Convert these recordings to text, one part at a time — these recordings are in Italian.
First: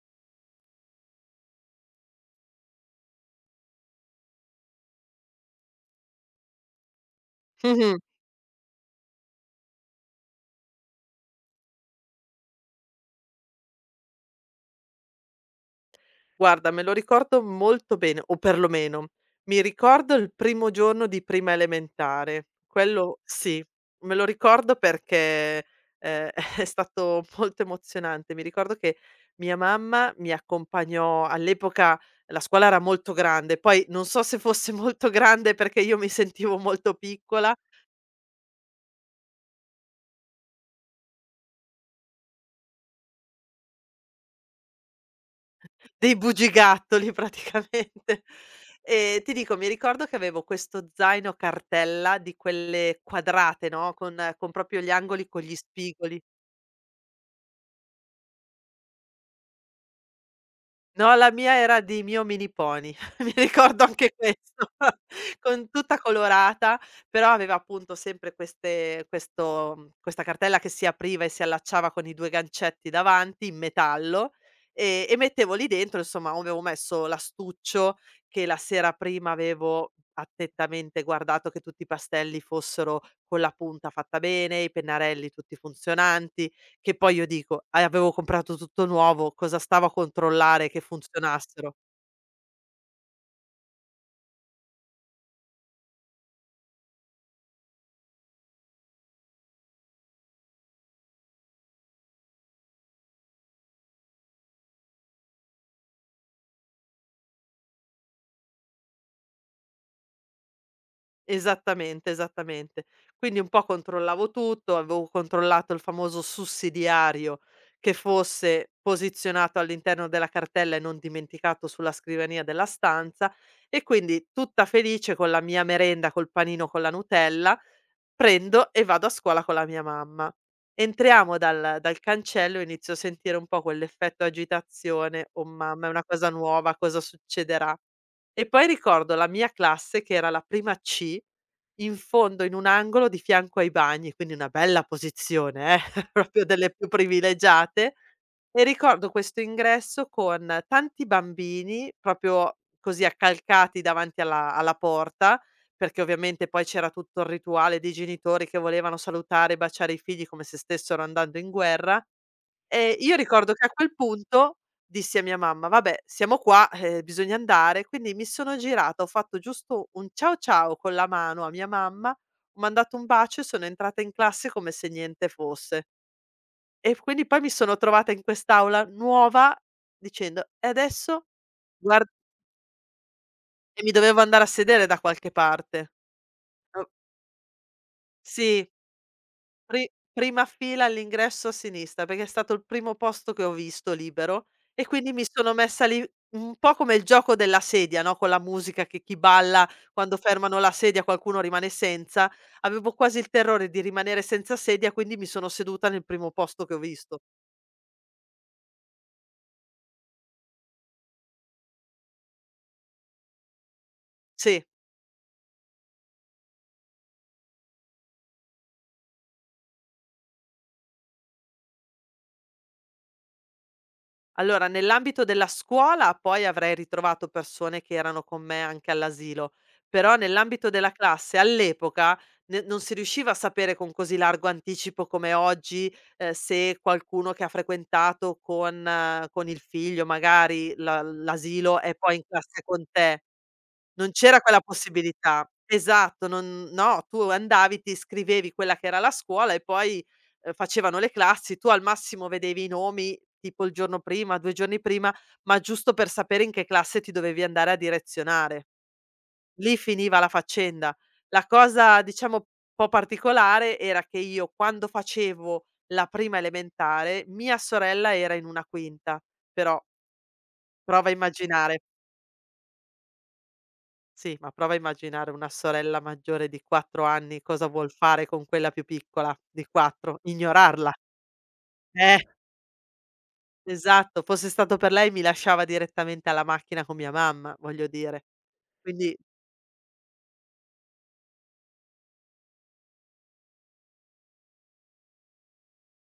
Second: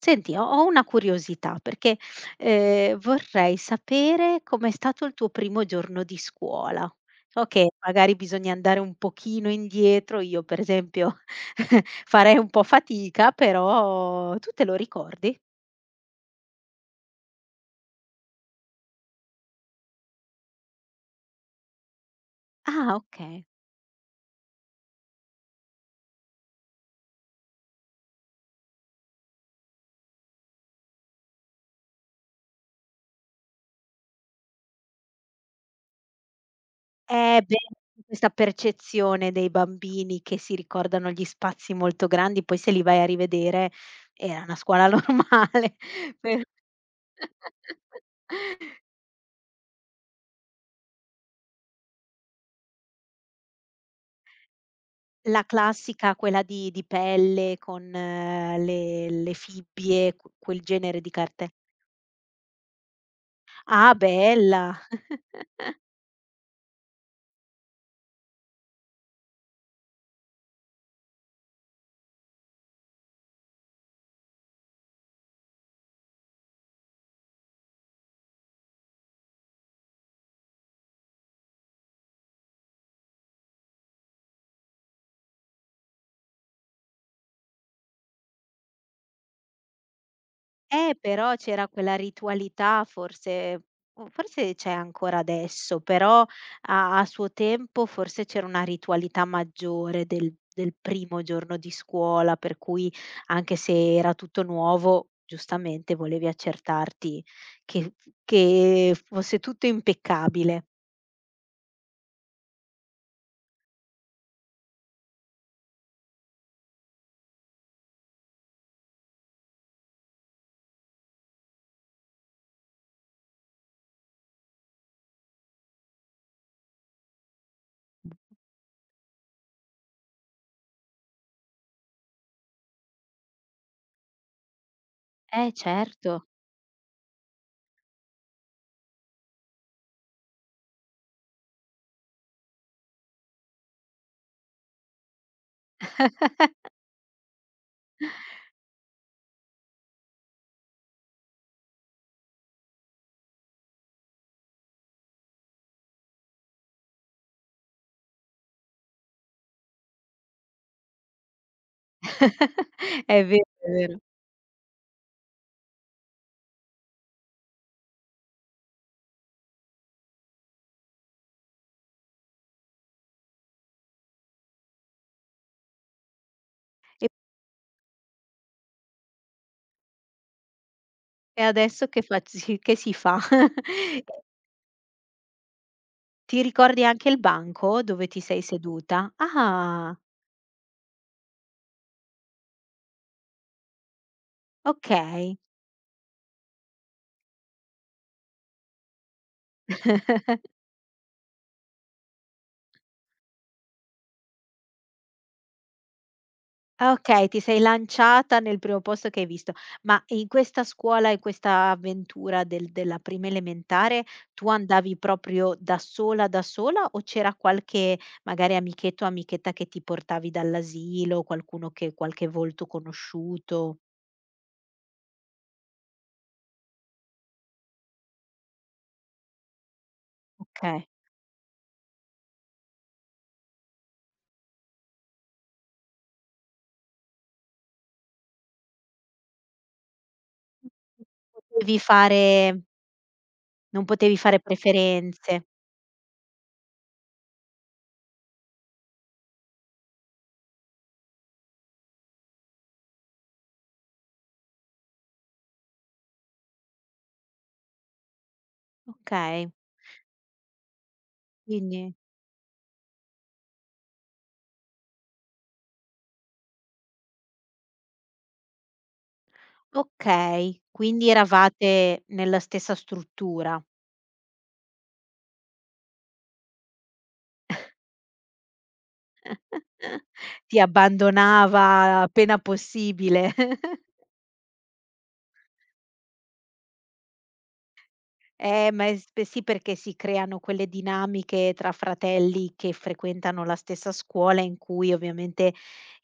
Senti, ho una curiosità perché vorrei sapere com'è stato il tuo primo giorno di scuola. So che Mh-mh. magari bisogna andare un pochino indietro, io per esempio farei un po' fatica, però tu te lo ricordi? Guarda, me lo ricordo molto bene, o perlomeno mi ricordo il primo giorno di prima elementare. Ah, Quello okay. sì, me lo ricordo perché, ehm, è stato molto emozionante. Mi ricordo che mia mamma mi accompagnò. All'epoca la scuola era molto grande, poi non so se fosse molto grande perché io mi sentivo molto Eh piccola. beh, questa percezione dei bambini che si ricordano gli spazi molto grandi, poi se li vai a rivedere era una scuola normale. Dei Per bugigattoli praticamente. E ti dico, mi ricordo che avevo questo zaino cartella di quelle quadrate, no, con proprio gli angoli con la gli classica, spigoli. quella di pelle con le fibbie, q quel genere di No, la carte. mia era dei Mio Mini Pony, mi ricordo Ah, anche questo, bella! con tutta colorata, però aveva appunto sempre queste questo mhmm, questa cartella che si apriva e si allacciava con i 2 gancetti davanti in metallo, e mettevo lì dentro insomma, avevo messo l'astuccio che la sera prima avevo attentamente guardato che tutti i pastelli fossero con la punta fatta bene, i pennarelli tutti funzionanti, che poi io dico: avevo comprato tutto nuovo, cosa stavo a controllare che però c'era funzionassero?" quella ritualità forse, o forse c'è ancora adesso, però a suo tempo forse c'era una ritualità maggiore del primo giorno di scuola, per cui anche se era tutto nuovo, giustamente volevi accertarti che fosse tutto impeccabile. Esattamente, esattamente. Quindi un po' controllavo tutto, avevo controllato il famoso sussidiario che fosse posizionato all'interno della cartella e non dimenticato sulla scrivania della stanza, e quindi tutta felice con la mia merenda, col panino con la Nutella, prendo e vado a scuola con la mia mamma. Entriamo dal cancello e inizio a sentire un po' quell'effetto agitazione: "Oh Eh mamma, è una certo, cosa nuova, cosa succederà?" E poi ricordo la mia classe che era la prima C, in fondo in un angolo di fianco ai bagni, quindi una bella posizione, proprio delle più privilegiate. E ricordo questo ingresso con tanti bambini proprio così accalcati davanti alla porta, perché ovviamente poi c'era tutto il rituale dei genitori che volevano salutare e baciare i figli come se stessero andando in guerra. Ehm, io è vero, ricordo che è a quel vero. punto dissi a mia mamma: "Vabbè, siamo qua, bisogna andare." Quindi mi sono girata, ho fatto giusto un ciao ciao con la mano a mia mamma, ho mandato un bacio e sono entrata in classe come se niente fosse. E E quindi poi mi sono trovata in quest'aula nuova dicendo: "E adesso?" e adesso che Guard fa, che si fa? e mi dovevo andare a sedere da qualche parte. Ti ricordi O anche il banco dove ti sei sì. seduta? Pri Ah, prima fila all'ingresso a sinistra, perché è stato il primo posto che ho visto libero, e quindi mi okay. sono messa lì un po' come il gioco della sedia, no, con la musica che chi balla quando fermano la sedia qualcuno rimane senza. Avevo quasi il terrore di rimanere senza sedia, quindi mi sono seduta nel primo posto che ho Ah, visto. okay, ti sei lanciata nel primo posto che hai visto. Ma in questa scuola, in questa avventura della prima elementare, tu Sì. andavi proprio da sola o c'era qualche magari amichetto o amichetta che ti portavi dall'asilo, qualcuno che, qualche volto conosciuto? Allora, nell'ambito della scuola poi avrei ritrovato persone che erano con me anche all'asilo, però nell'ambito Okay. della classe all'epoca ne non si riusciva a sapere con così largo anticipo come oggi, se qualcuno che ha frequentato con il figlio magari la Potevi l'asilo è poi in fare, classe con te. non Non potevi fare c'era quella preferenze. possibilità. Esatto, non no, tu andavi, ti iscrivevi quella che era la scuola e poi, facevano le classi, tu al massimo vedevi i nomi tipo il giorno prima, 2 giorni prima, ma giusto per sapere in che classe ti dovevi andare a direzionare. Okay. Lì finiva la faccenda. La Quindi cosa diciamo un po' particolare era che io quando facevo la prima elementare, mia sorella era in una quinta, però okay, quindi prova a immaginare. eravate nella stessa struttura. Sì, ma prova a immaginare una sorella maggiore di 4 anni cosa vuol fare con quella più piccola di 4, Ti ignorarla. abbandonava Eh, appena possibile. esatto, fosse stato per lei mi lasciava direttamente alla macchina con mia mamma, voglio dire. Ma è Quindi sp sì, perché si creano quelle dinamiche tra fratelli che frequentano la stessa scuola, in cui ovviamente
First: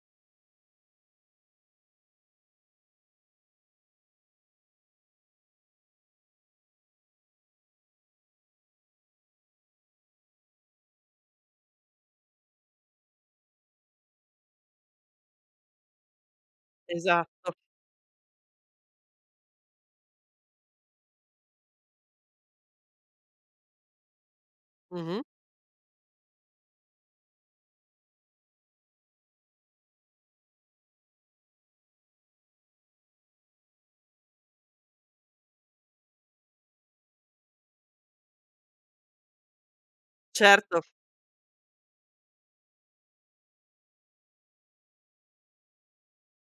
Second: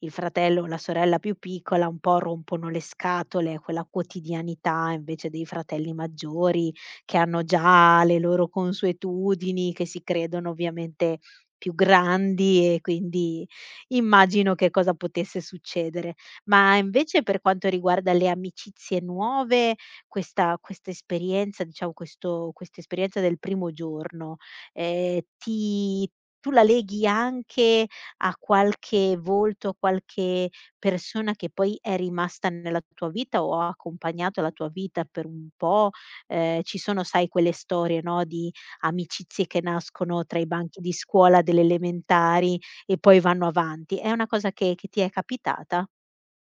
il fratello o la sorella più piccola un po' rompono le scatole a quella quotidianità invece dei fratelli maggiori, che hanno già le loro consuetudini, che si credono ovviamente più grandi e quindi immagino che cosa potesse succedere. Ma invece per esatto, quanto riguarda le amicizie nuove, questa esperienza, diciamo questo questa esperienza del primo giorno, mh-mh, ti, tu la leghi anche a qualche volto, a qualche persona che poi è rimasta nella tua vita o ha accompagnato la tua vita per un po'? Ci sono, sai, quelle storie, no, di amicizie che nascono tra i banchi certo. di scuola delle elementari e poi vanno avanti. È una cosa che ti è capitata?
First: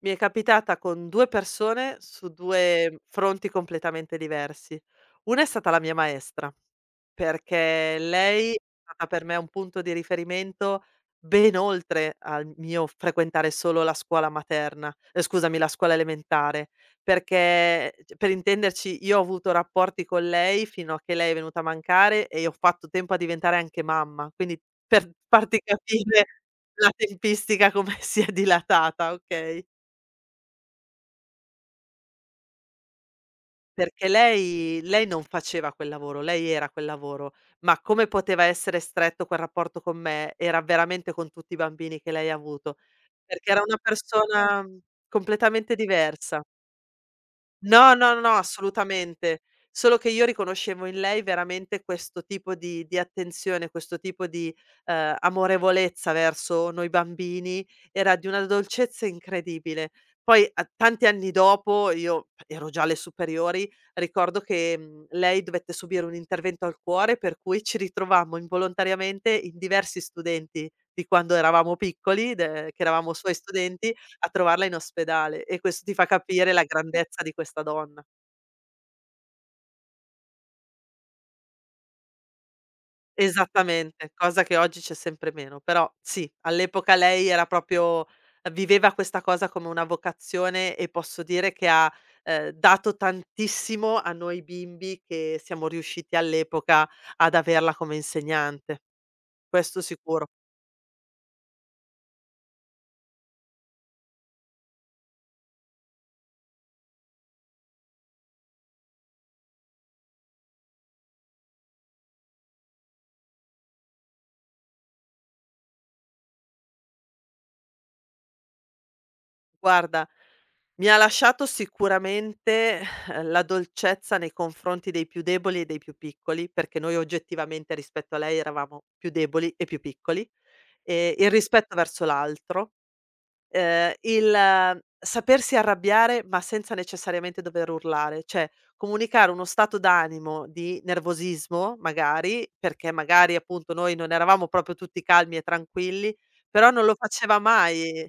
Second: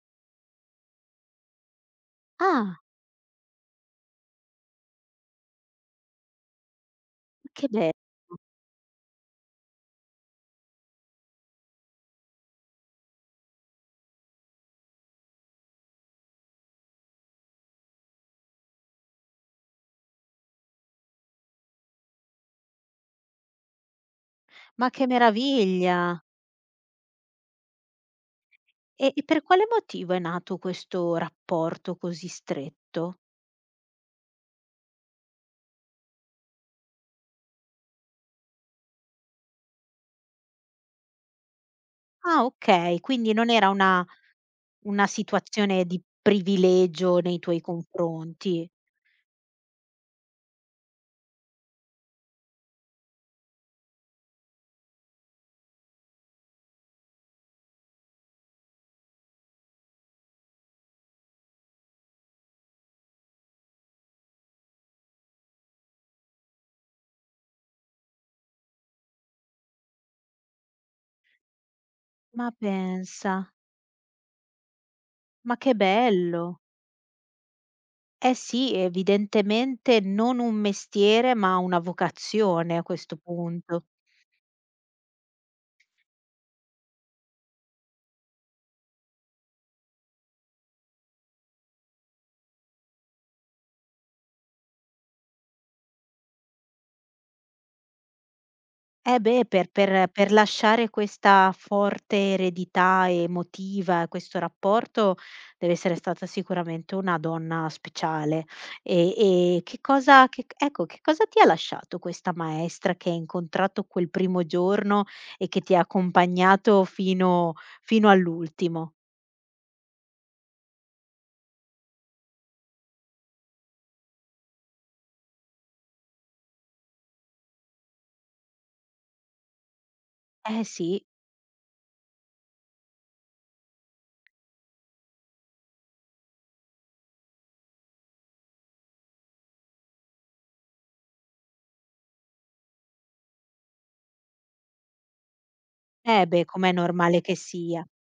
Mi è capitata con 2 persone su Ah, 2 fronti completamente diversi. Una è stata la mia maestra. che bello. Perché lei è stata per me un punto di riferimento ben oltre al mio frequentare solo la scuola materna, scusami, la scuola elementare, perché, c per intenderci, io ho avuto rapporti con lei fino a che lei è venuta a mancare e io ho fatto tempo a diventare anche mamma, quindi Ma che per farti meraviglia! capire la tempistica come si è E dilatata, e per quale okay? motivo è nato questo rapporto così stretto? Perché lei non faceva quel lavoro, lei era quel lavoro, ma come poteva essere stretto quel rapporto con me, era veramente con tutti i bambini che lei ha Ah avuto, okay, quindi non perché era era una una persona una completamente situazione di diversa. privilegio nei tuoi No, no, no, no, confronti. assolutamente. Solo che io riconoscevo in lei veramente questo tipo di attenzione, questo tipo di, amorevolezza verso noi bambini, era di una dolcezza incredibile. Poi a tanti anni dopo, io ero già alle superiori, ricordo che, lei dovette subire un intervento al cuore, per cui ci ritrovammo involontariamente in diversi studenti di quando eravamo piccoli, Ma de che eravamo pensa, suoi studenti, a trovarla in ospedale, ma e che questo ti fa bello. capire la grandezza di questa donna. Eh sì, evidentemente non un mestiere, ma una vocazione a questo punto. Esattamente, cosa che oggi c'è sempre meno, però sì, all'epoca lei era proprio, viveva questa cosa come una vocazione, e posso dire che ha, dato tantissimo a noi bimbi che siamo riusciti all'epoca ad averla come insegnante, Eh beh, per questo per sicuro. per lasciare questa forte eredità emotiva, questo rapporto, deve essere stata sicuramente una donna speciale. E che cosa che, ecco, che cosa ti ha lasciato questa maestra che hai incontrato quel primo giorno e che ti ha accompagnato fino all'ultimo? Guarda, mi ha lasciato sicuramente, la dolcezza nei confronti dei più deboli e dei più piccoli, perché noi oggettivamente rispetto a lei eravamo più deboli e più piccoli, Eh sì, e il rispetto verso l'altro, il sapersi arrabbiare, ma senza necessariamente dover urlare, cioè comunicare uno stato d'animo di nervosismo magari, perché magari appunto noi non eravamo proprio tutti calmi e tranquilli, eh beh, com'è però non lo normale che faceva sia. mai,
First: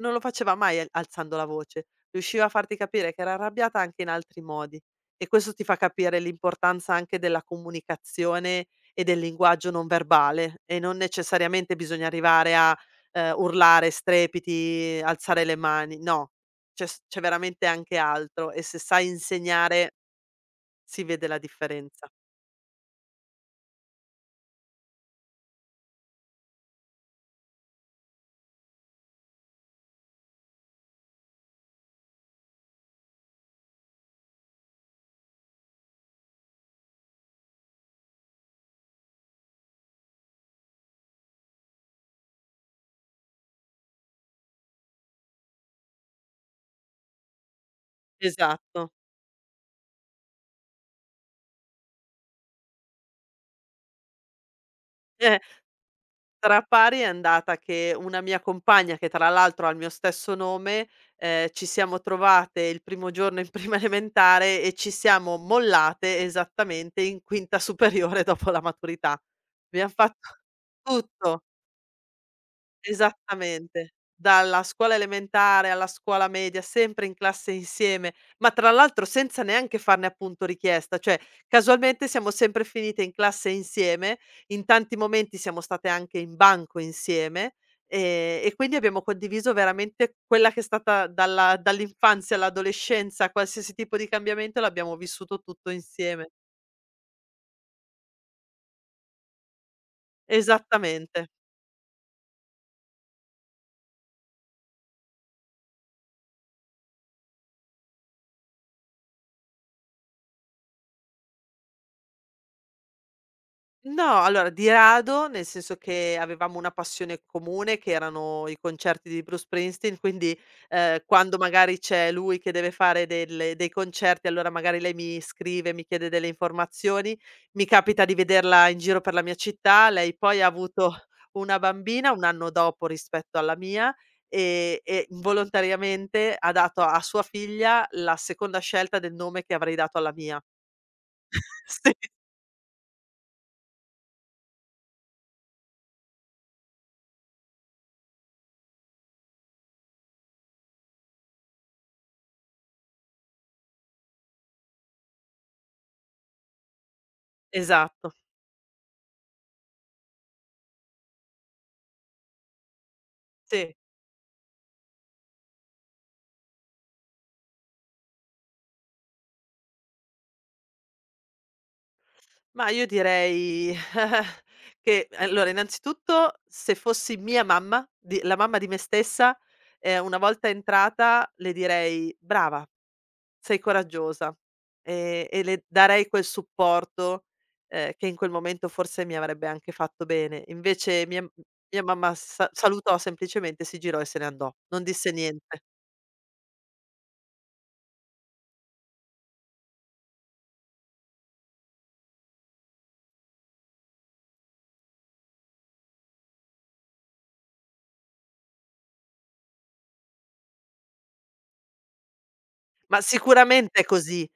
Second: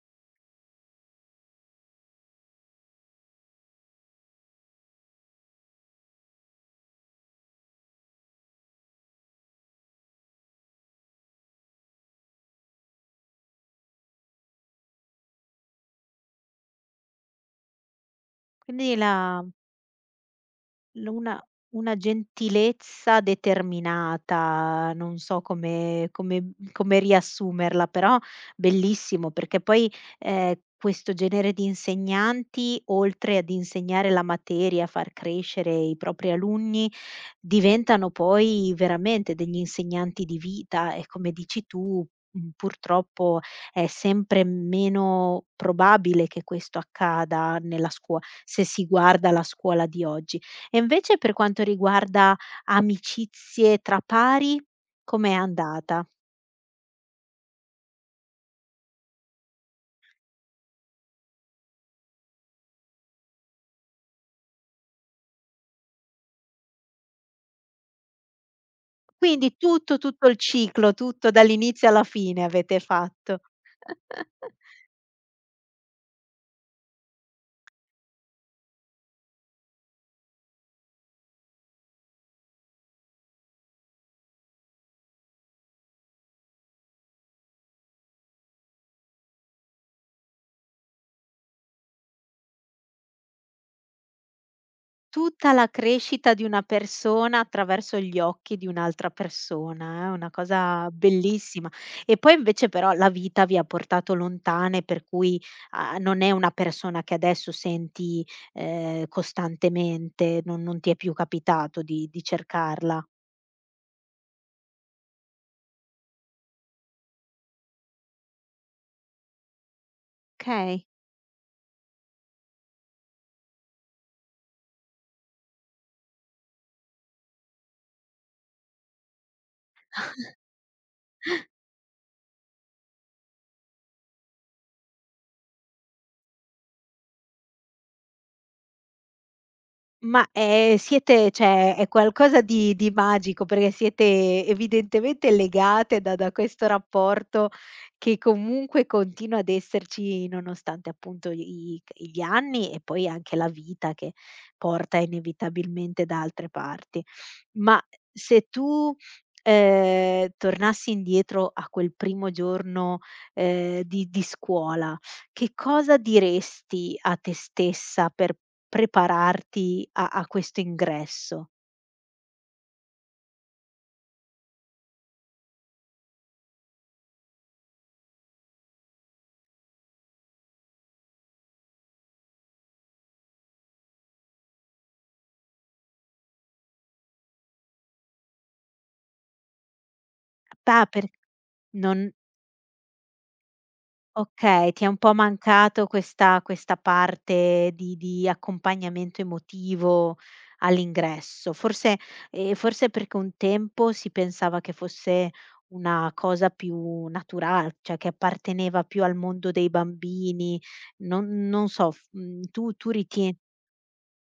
non lo faceva mai al alzando la voce, riusciva a farti capire che era arrabbiata anche in altri modi, e questo ti fa capire l'importanza anche della comunicazione e del linguaggio non verbale, e non necessariamente bisogna arrivare a, urlare, strepiti, alzare le mani, no, c'è veramente anche altro, e se Quindi sai la, insegnare si L vede la una differenza. gentilezza determinata, non so come riassumerla, però bellissimo, perché poi, questo genere di insegnanti, oltre ad insegnare la materia, far crescere i propri alunni, diventano poi veramente degli insegnanti di vita e come dici tu, purtroppo è sempre meno probabile che questo accada nella scuo se si Esatto. guarda la scuola di oggi. E invece per quanto riguarda amicizie tra pari, com'è Eh. andata? Tra pari è andata che una mia compagna, che tra l'altro ha il mio stesso nome, ci siamo trovate il primo giorno in prima elementare e ci siamo mollate esattamente in quinta superiore dopo la maturità. Quindi Abbiam tutto, tutto il fatto ciclo, tutto tutto. dall'inizio alla fine avete fatto. Esattamente. Dalla scuola elementare alla scuola media, sempre in classe insieme, ma tra l'altro senza neanche farne appunto richiesta, cioè casualmente siamo sempre finite in classe insieme, in tanti momenti siamo state anche in banco insieme, e quindi abbiamo condiviso veramente quella che è stata dalla dall'infanzia all'adolescenza, qualsiasi tipo di cambiamento l'abbiamo vissuto Tutta la tutto insieme. crescita di una persona attraverso gli occhi di un'altra persona, è una cosa Esattamente. bellissima. E poi invece però la vita vi ha portato lontane, per cui, non è una persona che adesso senti, costantemente, non ti è più capitato di cercarla. No, allora di rado, nel senso che avevamo una passione comune che erano i concerti di Bruce Springsteen, quindi, Okay. Quando magari c'è lui che deve fare delle dei concerti, allora magari lei mi scrive, mi chiede delle informazioni, mi capita di vederla in giro per la mia città, lei poi ha avuto una bambina 1 anno dopo rispetto alla mia, e involontariamente ha dato a sua figlia la seconda scelta del nome che avrei dato alla Ma, mia. Siete, cioè è Sì. qualcosa di magico, perché siete evidentemente legate da questo rapporto che comunque continua ad esserci nonostante appunto i i c gli anni e poi anche la vita che porta inevitabilmente da altre parti. Ma Esatto, se tu, tornassi indietro a quel primo giorno, sì. Di scuola, che cosa diresti a te stessa per prepararti a questo ingresso. Ma io direi che allora innanzitutto se fossi mia mamma, di la mamma di me stessa, una volta entrata le direi: "Brava, sei coraggiosa", e le darei quel supporto, che in quel momento forse mi avrebbe anche fatto bene. Pa per Invece mia m mia non mamma sa salutò semplicemente, si girò e se ne andò, Okay, ti non è un disse po' niente. mancato questa questa parte di accompagnamento emotivo all'ingresso. Forse forse perché un tempo si pensava che fosse una cosa più natural cioè che apparteneva più al mondo dei bambini, non so, f mhmm, tu tu Ma ritie, sicuramente è così.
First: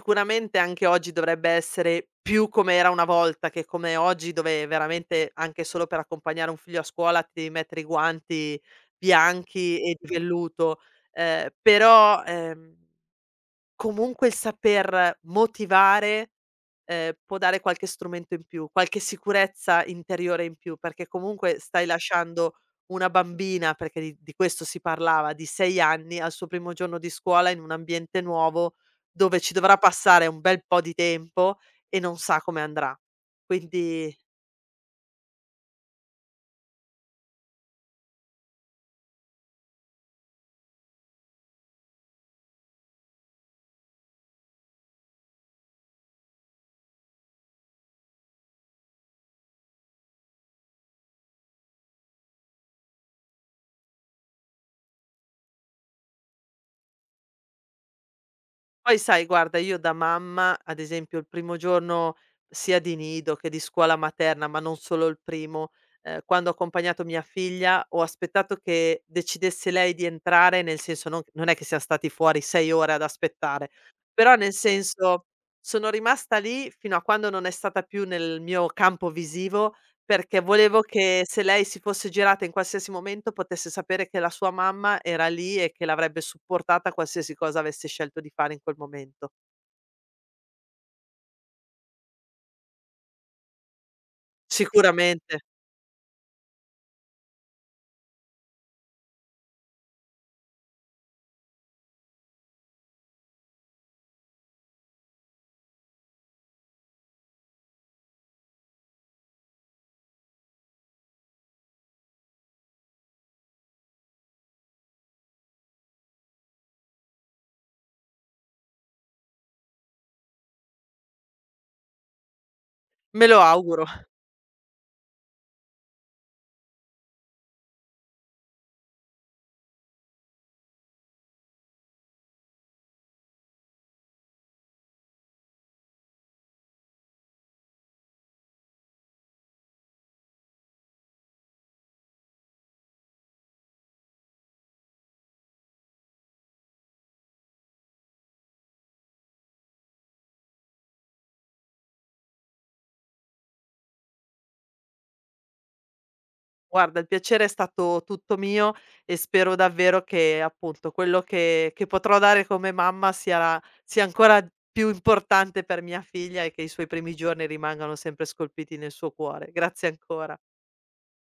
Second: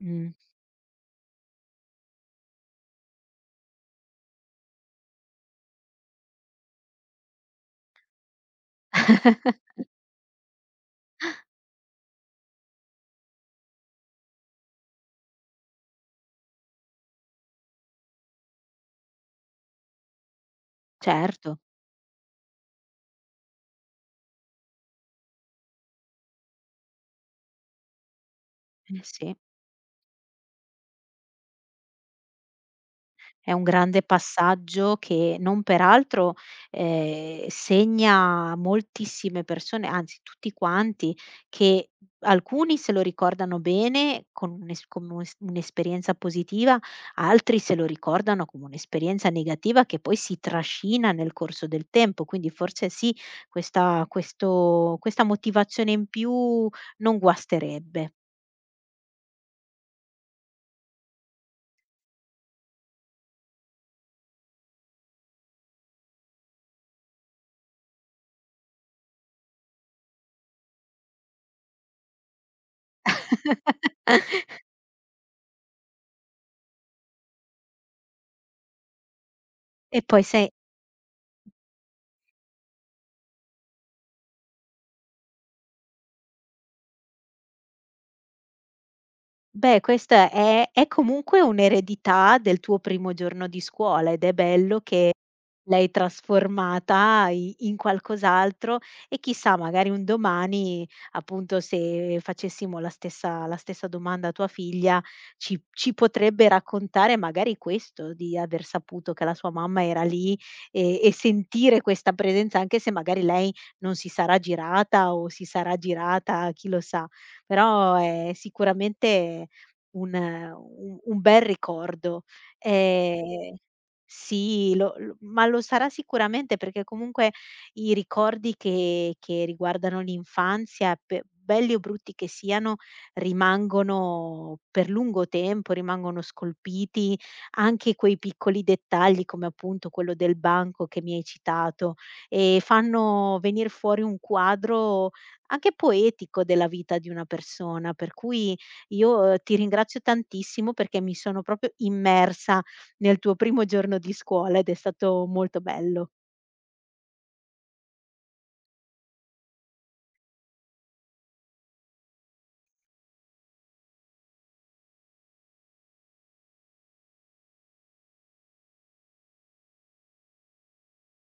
mh, anche oggi dovrebbe essere più come era una volta che come oggi, dove veramente anche solo per accompagnare un figlio a scuola ti devi mettere i guanti bianchi e di velluto. Però, comunque il saper motivare può dare qualche strumento in più, qualche sicurezza interiore in più, perché comunque certo, stai lasciando una bambina, perché di questo si parlava, di 6 anni al suo primo giorno di scuola in un ambiente nuovo, eh sì. dove ci dovrà passare un bel po' di tempo e non sa come andrà. È un grande Quindi. passaggio che, non peraltro, segna moltissime persone, anzi tutti quanti, che alcuni se lo ricordano bene con un'es, un'esperienza positiva, altri se lo ricordano come un'esperienza negativa che poi si trascina nel corso del tempo. Quindi forse sì, questa motivazione in più non guasterebbe. Poi sai guarda, io da mamma, ad esempio il primo giorno sia di nido che di scuola materna, ma non solo il primo, quando ho accompagnato mia figlia ho aspettato che decidesse lei di entrare, nel senso non non è che siam stati fuori 6 ore ad aspettare, però nel senso sono rimasta lì fino a quando non è stata più nel mio campo visivo, E poi perché sai, volevo che se lei si fosse girata in qualsiasi momento potesse sapere che la sua mamma era lì e che l'avrebbe supportata qualsiasi cosa avesse scelto di fare in quel momento. beh, questa è comunque un'eredità del tuo primo giorno di scuola ed è bello che Sicuramente, l'hai trasformata i in qualcos'altro, e chissà magari un domani, appunto, se facessimo la stessa domanda a tua figlia, ci potrebbe raccontare magari questo, di aver saputo che la sua mamma era lì e sentire questa presenza, anche se magari lei non si sarà girata o si sarà girata, chi lo sa. Però è sicuramente un bel ricordo. me lo Ehm auguro. sì, lo sarà sicuramente perché comunque i ricordi che riguardano l'infanzia, pe belli o brutti che siano, rimangono per lungo tempo, rimangono scolpiti, anche quei piccoli dettagli come appunto quello del banco che mi hai citato, e fanno venir fuori un quadro anche poetico della vita di una persona. Per cui io ti ringrazio tantissimo perché mi sono proprio immersa nel tuo primo giorno di scuola ed è stato molto bello. Guarda, il piacere è stato tutto mio, e spero davvero che, appunto, quello che potrò dare come mamma sia ancora più importante per mia figlia e che i suoi primi giorni rimangano sempre scolpiti nel suo cuore. Grazie ancora.